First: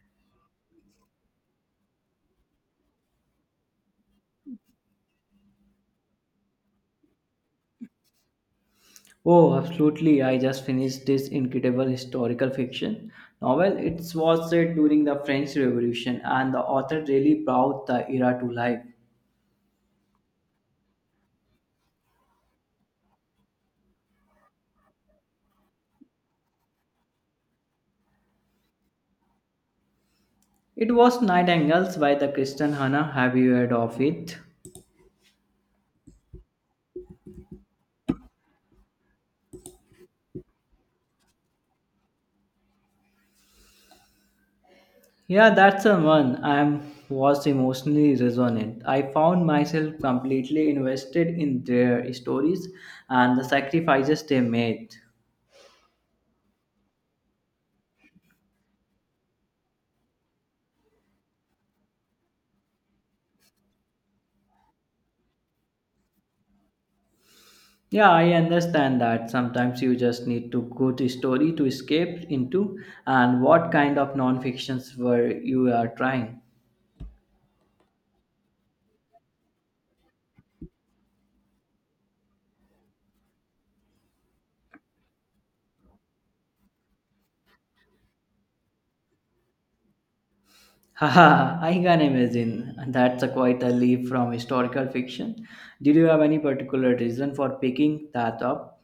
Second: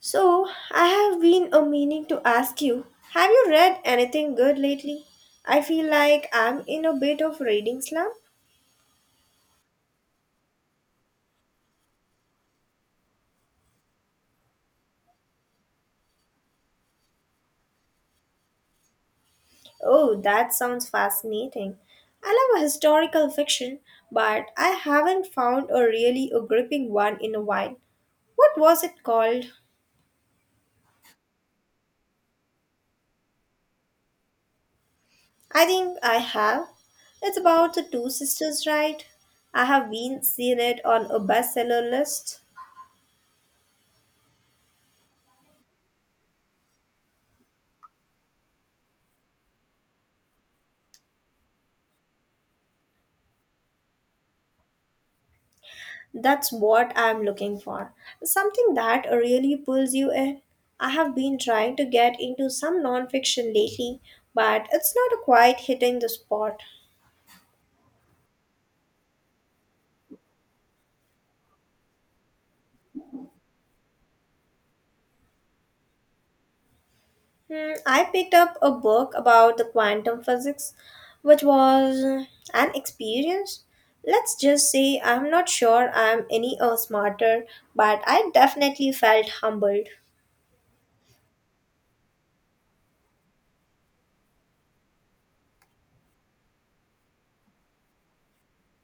So, I have been a meaning to ask you, have you read anything good lately? I feel like I'm in a bit of reading slump. Oh, absolutely. I just finished this incredible historical fiction novel. It was set during the French Revolution, and the author really brought the era to life. Oh, that sounds fascinating. I love historical fiction, but I haven't found a really a gripping one in a while. What was it called? It was Nightingales by the Kristen Hannah. Have you heard of it? I think I have. It's about the two sisters, right? I have been seeing it on a bestseller list. Yeah, that's the one. I am was emotionally resonant. I found myself completely invested in their stories and the sacrifices they made. That's what I'm looking for. Something that really pulls you in. I have been trying to get into some nonfiction lately, but it's not quite hitting the spot. Yeah, I understand that. Sometimes you just need to good story to escape into. And what kind of non-fictions were you are trying? Hmm, I picked up a book about the quantum physics, which was an experience. Let's just say I'm not sure I'm any smarter, but I definitely felt humbled. Haha, I can imagine. That's a quite a leap from historical fiction. Did you have any particular reason for picking that up?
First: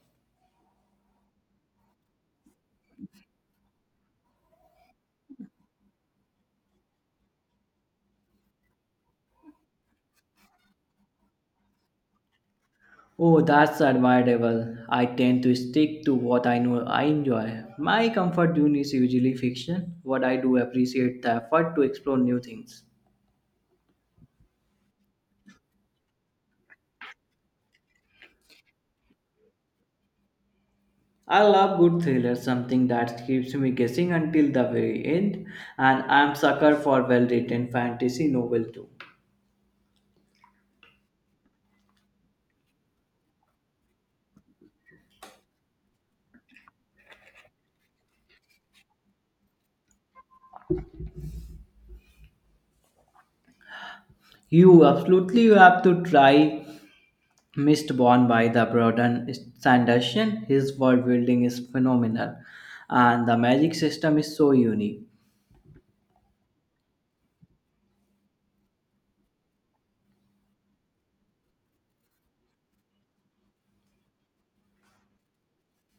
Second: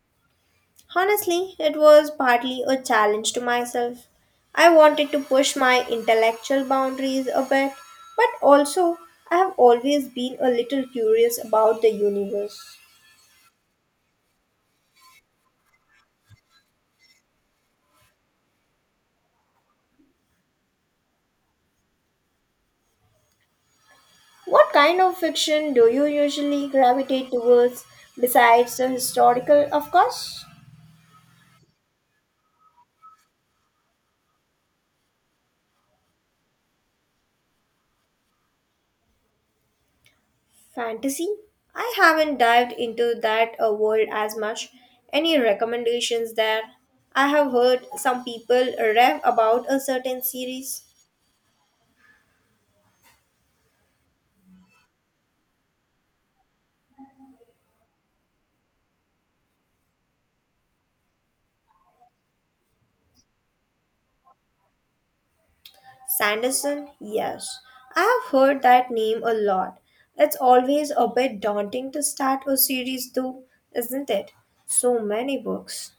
Honestly, it was partly a challenge to myself. I wanted to push my intellectual boundaries a bit, but also I have always been a little curious about the universe. Oh, that's admirable. I tend to stick to what I know I enjoy. My comfort zone is usually fiction, but I do appreciate the effort to explore new things. What kind of fiction do you usually gravitate towards besides the historical, of course? I love good thrillers, something that keeps me guessing until the very end, and I'm sucker for well-written fantasy novel too. Fantasy? I haven't dived into that world as much. Any recommendations there? I have heard some people rave about a certain series. You absolutely have to try Mistborn by the Broden Sanderson. His world building is phenomenal, and the magic system is so unique. Sanderson, yes. I have heard that name a lot. It's always a bit daunting to start a series, though, isn't it? So many books.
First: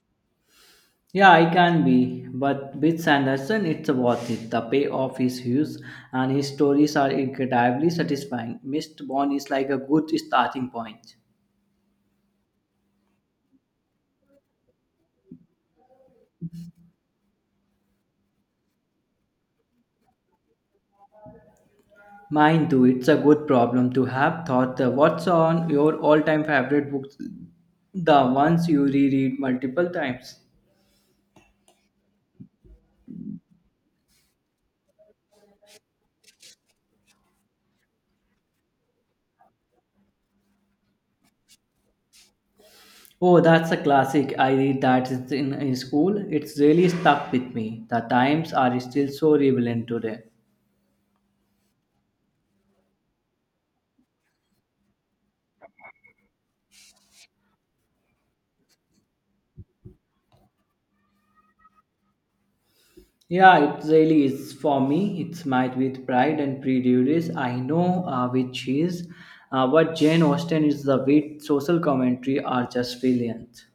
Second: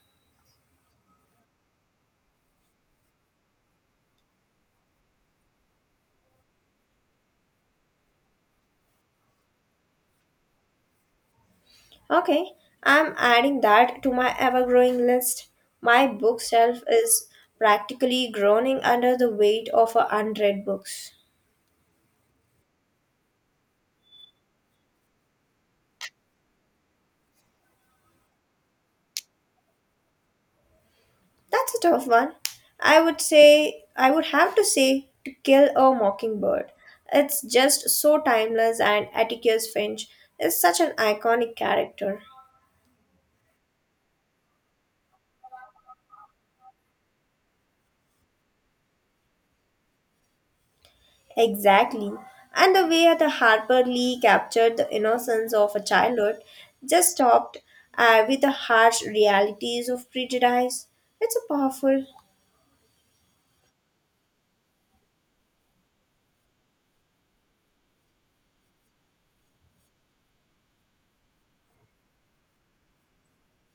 Yeah, I can be, but with Sanderson, it's worth it. The payoff is huge, and his stories are incredibly satisfying. Mistborn is like a good starting point. Okay, I'm adding that to my ever growing list. My bookshelf is practically groaning under the weight of unread books. Mine too. It's a good problem to have. Thought what's on your all-time favorite books, the ones you reread multiple times. That's a tough one. I would say, I would have to say, To Kill a Mockingbird. It's just so timeless, and Atticus Finch is such an iconic character. Oh, that's a classic. I read that it's in school. It's really stuck with me. The times are still so relevant today. Exactly. And the way the Harper Lee captured the innocence of a childhood just topped with the harsh realities of prejudice. It's a powerful Yeah, it really is for me. It's might with pride and prejudice. I know which is, but Jane Austen is the wit social commentary are just brilliant.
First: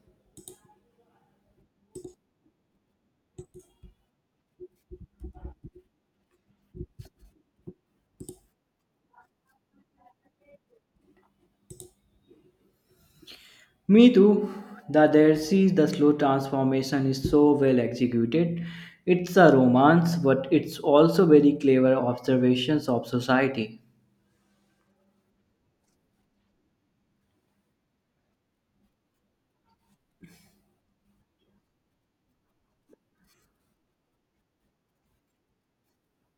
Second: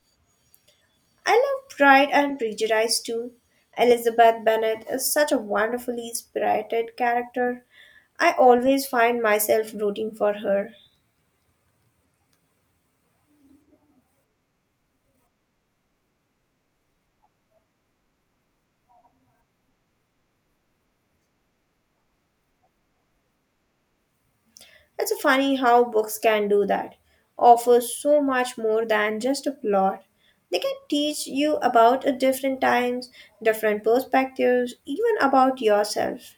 I love Pride and Prejudice too. Elizabeth Bennet is such a wonderfully spirited character. I always find myself rooting for her. Me too. The Dead Sea, the slow transformation is so well executed. It's a romance, but it's also very clever observations of society. It's funny how books can do that. Offer so much more than just a plot. They can teach you about a different times, different perspectives, even about yourself.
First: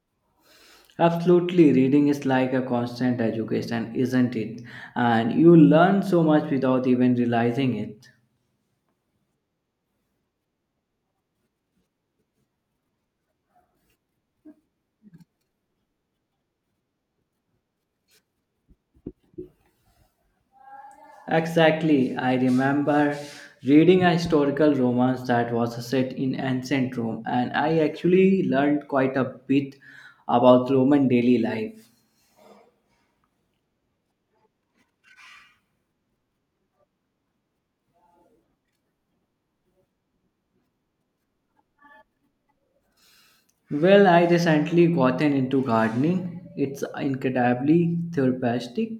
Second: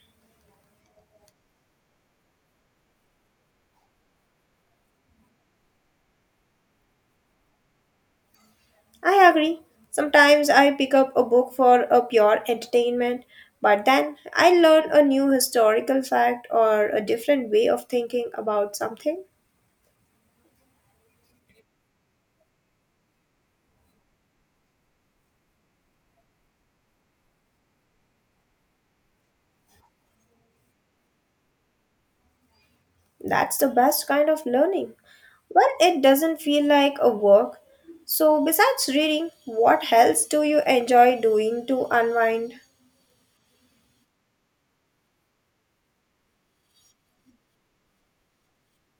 Absolutely, reading is like a constant education, isn't it? And you learn so much without even realizing it. I agree. Sometimes I pick up a book for a pure entertainment, but then I learn a new historical fact or a different way of thinking about something. Exactly. I remember reading a historical romance that was set in ancient Rome, and I actually learned quite a bit about Roman daily life. That's the best kind of learning. Well, it doesn't feel like a work. So, besides reading, what else do you enjoy doing to unwind? Well, I recently gotten into gardening. It's incredibly therapeutic.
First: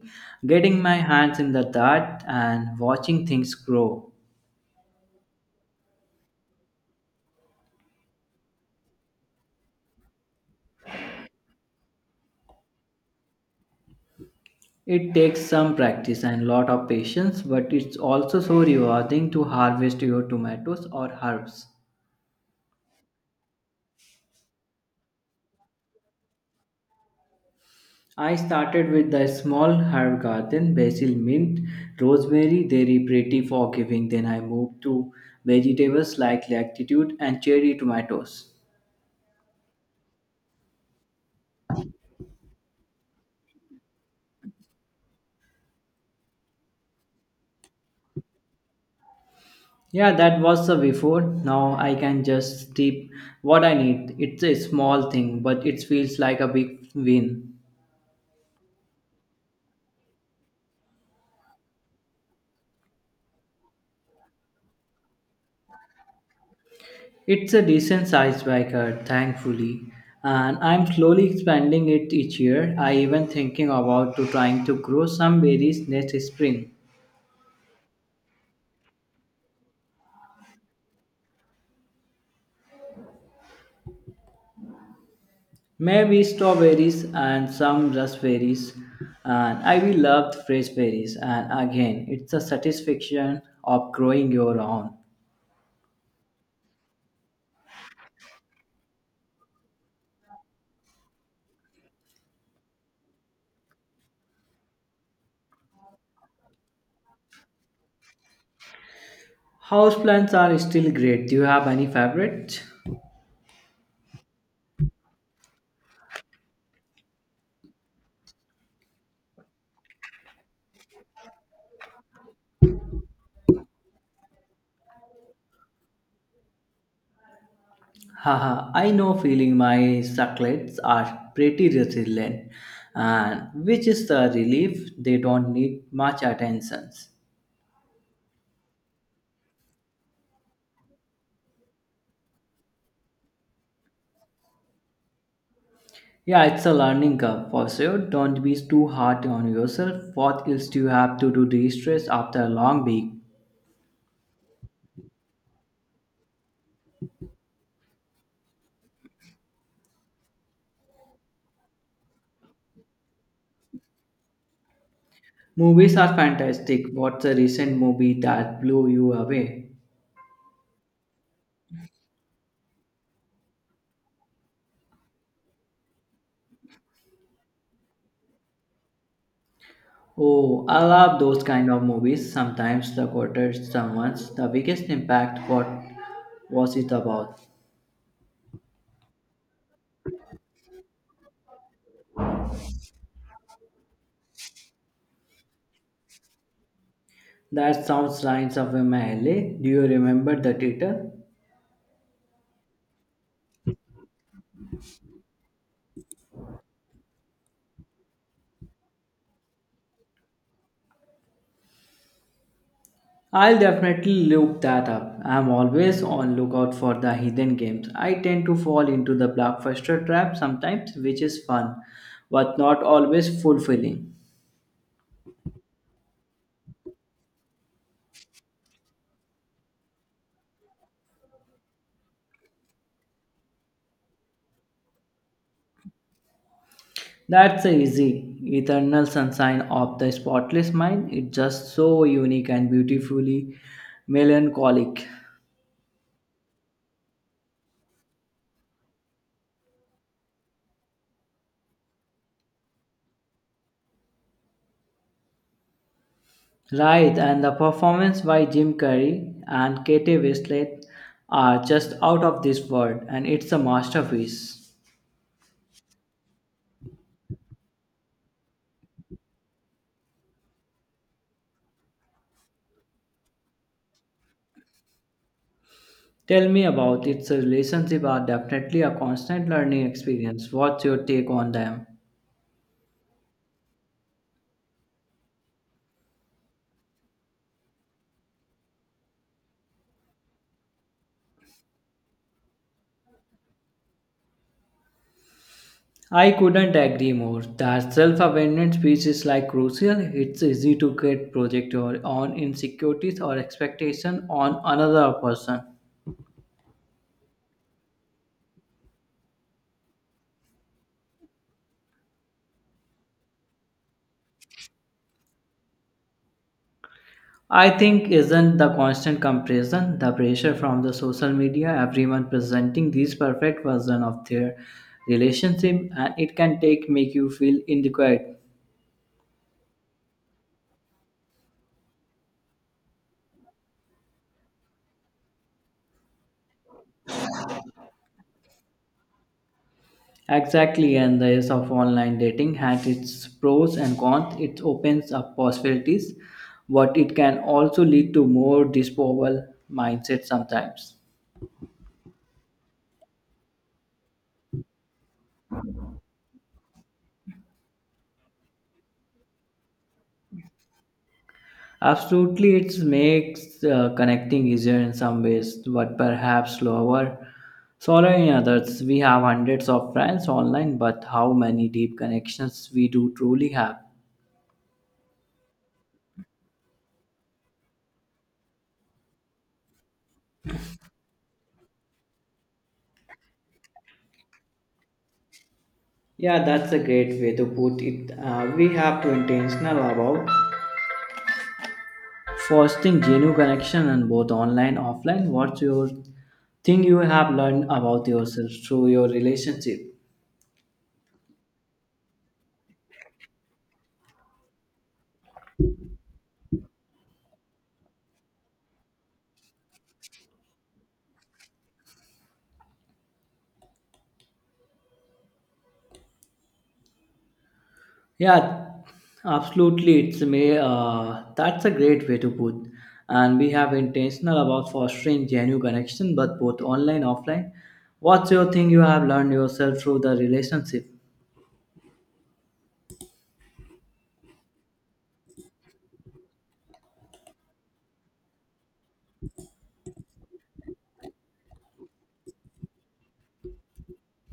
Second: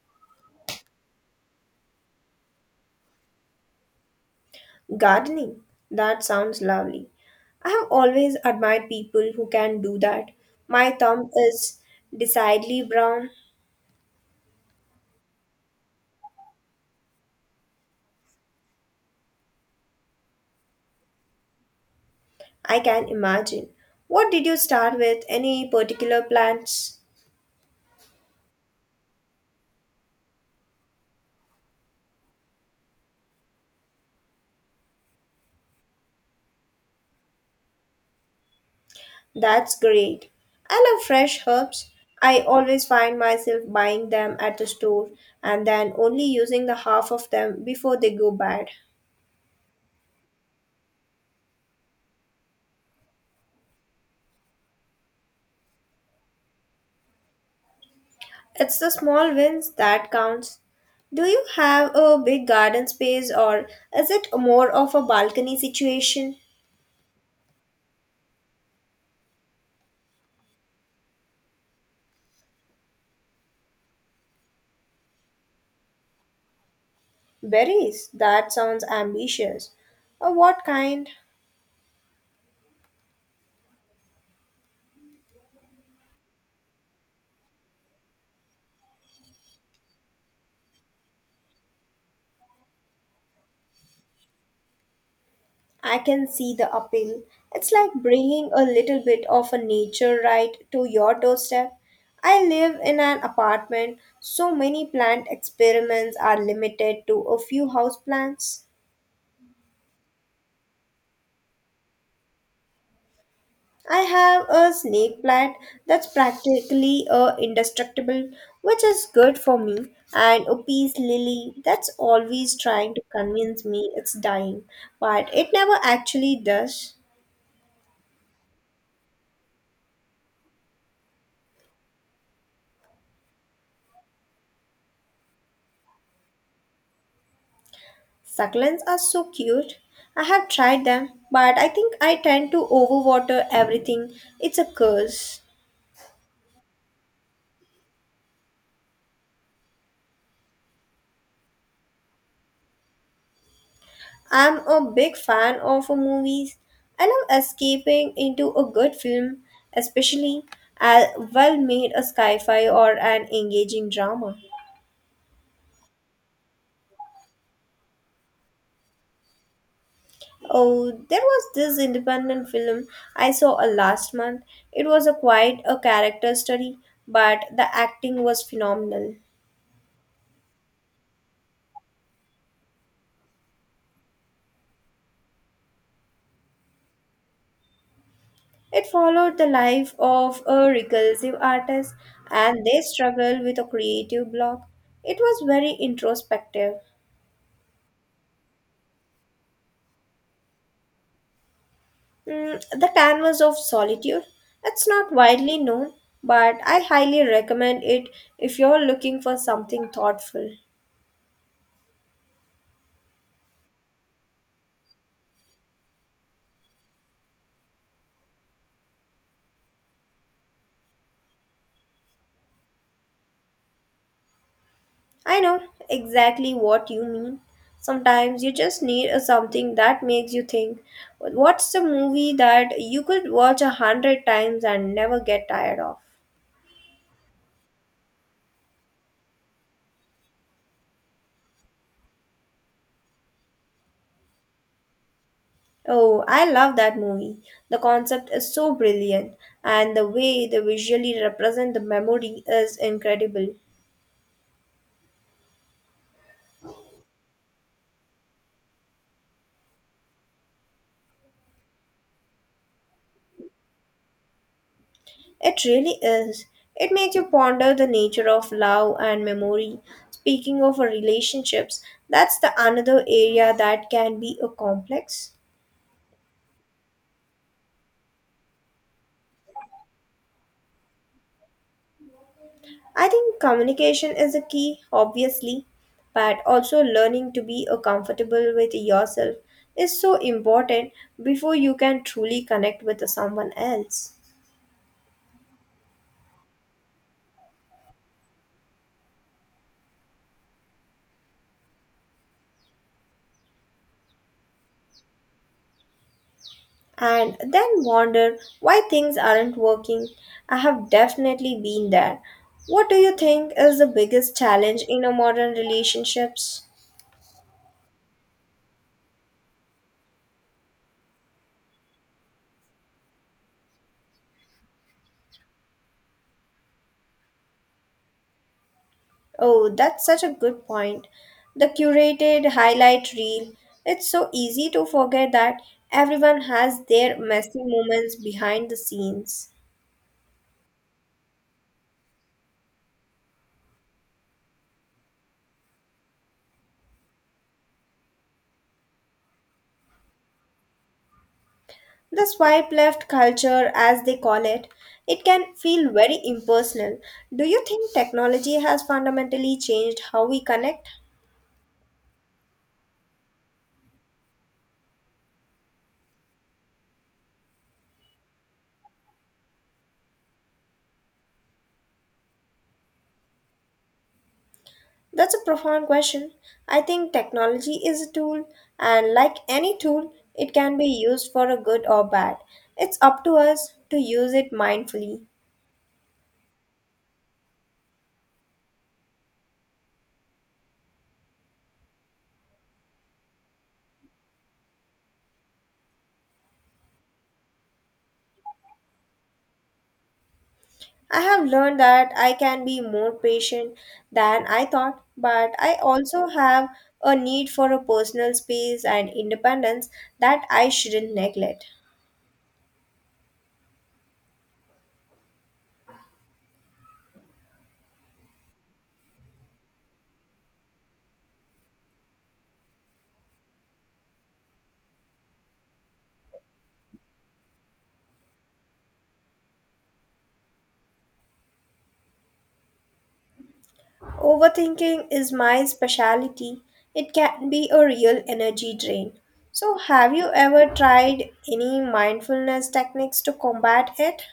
Getting my hands in the dirt and watching things grow. Gardening. That sounds lovely. I have always admired people who can do that. My thumb is decidedly brown, It takes some practice and lot of patience, but it's also so rewarding to harvest your tomatoes or herbs. I can imagine. What did you start with? Any particular plants? I started with the small herb garden, basil, mint, rosemary. They are pretty forgiving. Then I moved to vegetables like latitude and cherry tomatoes. That's great. I love fresh herbs. I always find myself buying them at the store and then only using the half of them before they go bad. Yeah, that was the before. Now I can just keep what I need. It's a small thing, but it feels like a big win. It's the small wins that counts. Do you have a big garden space or is it more of a balcony situation? It's a decent sized backyard, thankfully, and I'm slowly expanding it each year. I even thinking about to trying to grow some berries next spring. Berries, that sounds ambitious. Or what kind? Maybe strawberries and some raspberries. And I will love fresh berries. And again, it's a satisfaction of growing your own. I can see the appeal. It's like bringing a little bit of a nature right to your doorstep. I live in an apartment, so many plant experiments are limited to a few house plants. Houseplants are still great. Do you have any favorites? I have a snake plant that's practically indestructible, which is good for me, and a peace lily that's always trying to convince me it's dying, but it never actually does. Haha, I know feeling my succulents are pretty resilient, and which is the relief they don't need much attention. Succulents are so cute. I have tried them, but I think I tend to overwater everything. It's a curse. Yeah, it's a learning curve for sure. Don't be too hard on yourself. What else do you have to do de stress after a long week? I'm a big fan of movies. I love escaping into a good film, especially a well made a sci fi or an engaging drama. Movies are fantastic. What's a recent movie that blew you away? Oh, there was this independent film I saw last month. It was a quite a character study, but the acting was phenomenal. Oh, I love those kind of movies. Sometimes the quarters, someone's the biggest impact. What was it about? It followed the life of a recursive artist and their struggle with a creative block. It was very introspective. That sounds lines of MLA. Do you remember the title? Mm, the Canvas of Solitude. It's not widely known, but I highly recommend it if you're looking for something thoughtful. I'll definitely look that up. I'm always on lookout for the hidden games. I tend to fall into the blockbuster trap sometimes, which is fun, but not always fulfilling. I know exactly what you mean. Sometimes you just need a something that makes you think. What's the movie that you could watch a hundred times and never get tired of? That's easy. Eternal Sunshine of the Spotless Mind. It's just so unique and beautifully melancholic. Oh, I love that movie. The concept is so brilliant, and the way they visually represent the memory is incredible. Right, and the performance by Jim Carrey and Kate Winslet are just out of this world, and it's a masterpiece. It really is. It makes you ponder the nature of love and memory. Speaking of relationships, that's the another area that can be a complex. Tell me about its relationship are definitely a constant learning experience. What's your take on them? I think communication is a key, obviously, but also learning to be a comfortable with yourself is so important before you can truly connect with someone else. I couldn't agree more. That self-awareness piece is like crucial. It's easy to get projected on insecurities or expectation on another person. And then wonder why things aren't working. I have definitely been there. What do you think is the biggest challenge in a modern relationships? I think isn't the constant comparison, the pressure from the social media, everyone presenting this perfect version of their relationship, and it can take make you feel inadequate. Oh, that's such a good point. The curated highlight reel. It's so easy to forget that everyone has their messy moments behind the scenes. Exactly, and the age of online dating has its pros and cons. It opens up possibilities, but it can also lead to more disposable mindset sometimes. The swipe left culture, as they call it, it can feel very impersonal. Do you think technology has fundamentally changed how we connect? Absolutely, it makes connecting easier in some ways, but perhaps slower. Slower in others. We have hundreds of friends online, but how many deep connections we do truly have? That's a profound question. I think technology is a tool, and like any tool, it can be used for a good or bad. It's up to us to use it mindfully. Yeah, that's a great way to put it. We have to intentional about fostering genuine connection and both online and offline. What's your thing you have learned about yourself through your relationship? I have learned that I can be more patient than I thought, but I also have a need for a personal space and independence that I shouldn't neglect. Yeah, absolutely. It's may that's a great way to put. And we have intentional about fostering genuine connection, but both online offline. What's your thing you have learned yourself through the relationship? Overthinking is my specialty. It can be a real energy drain. So, have you ever tried any mindfulness techniques to combat it?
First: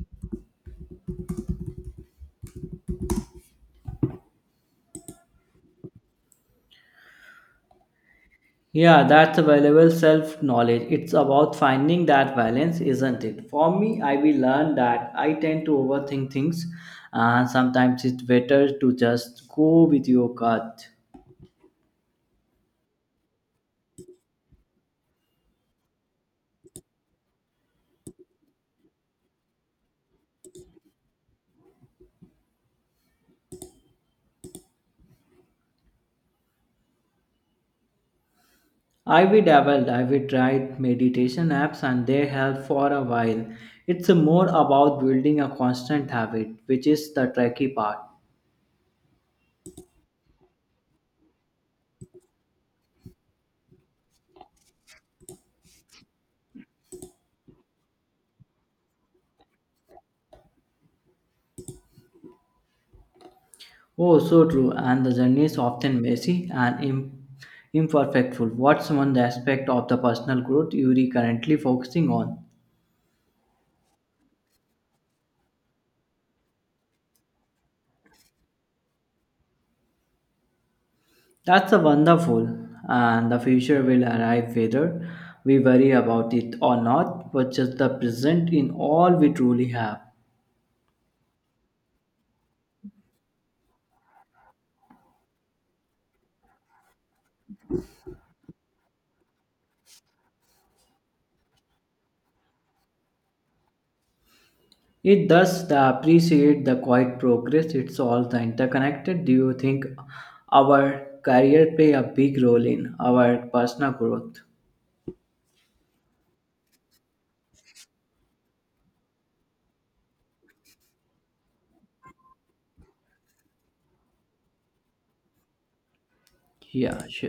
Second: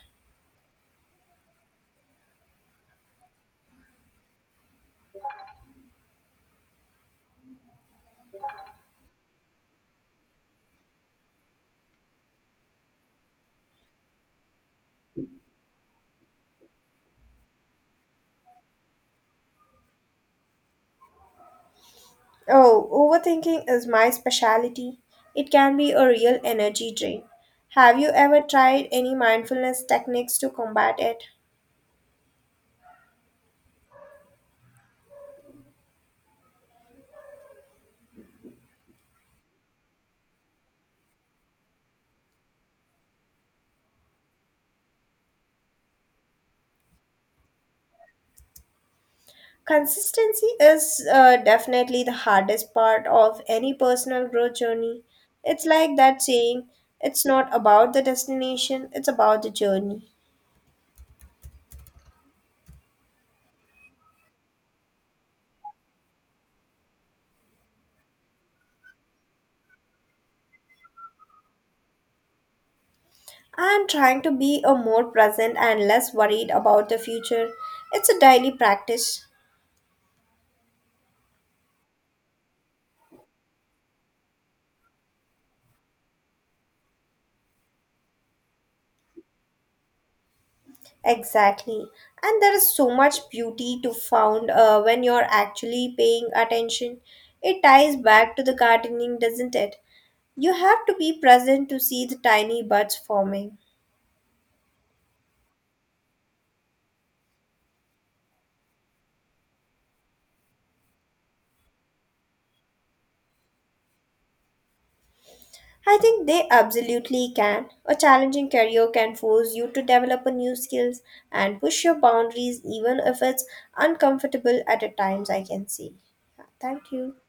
Yeah, that's a valuable self knowledge. It's about finding that balance, isn't it? For me, I will learn that I tend to overthink things, and sometimes it's better to just go with your gut. Oh, overthinking is my specialty. It can be a real energy drain. Have you ever tried any mindfulness techniques to combat it? I will dabbled, I will tried meditation apps, and they help for a while. It's more about building a constant habit, which is the tricky part. Consistency is definitely the hardest part of any personal growth journey. It's like that saying, it's not about the destination, it's about the journey. Oh, so true. And the journey is often messy and imperfectful. What's one aspect of the personal growth you are currently focusing on? I'm trying to be a more present and less worried about the future. It's a daily practice. That's a wonderful, and the future will arrive whether we worry about it or not, but just the present in all we truly have. Exactly. And there is so much beauty to found when you're actually paying attention. It ties back to the gardening, doesn't it? You have to be present to see the tiny buds forming. It does the appreciate the quiet progress. It's all the interconnected. Do you think our career play a big role in our personal growth? I think they absolutely can. A challenging career can force you to develop a new skills and push your boundaries even if it's uncomfortable at a times I can see. Thank Yeah, you. sure.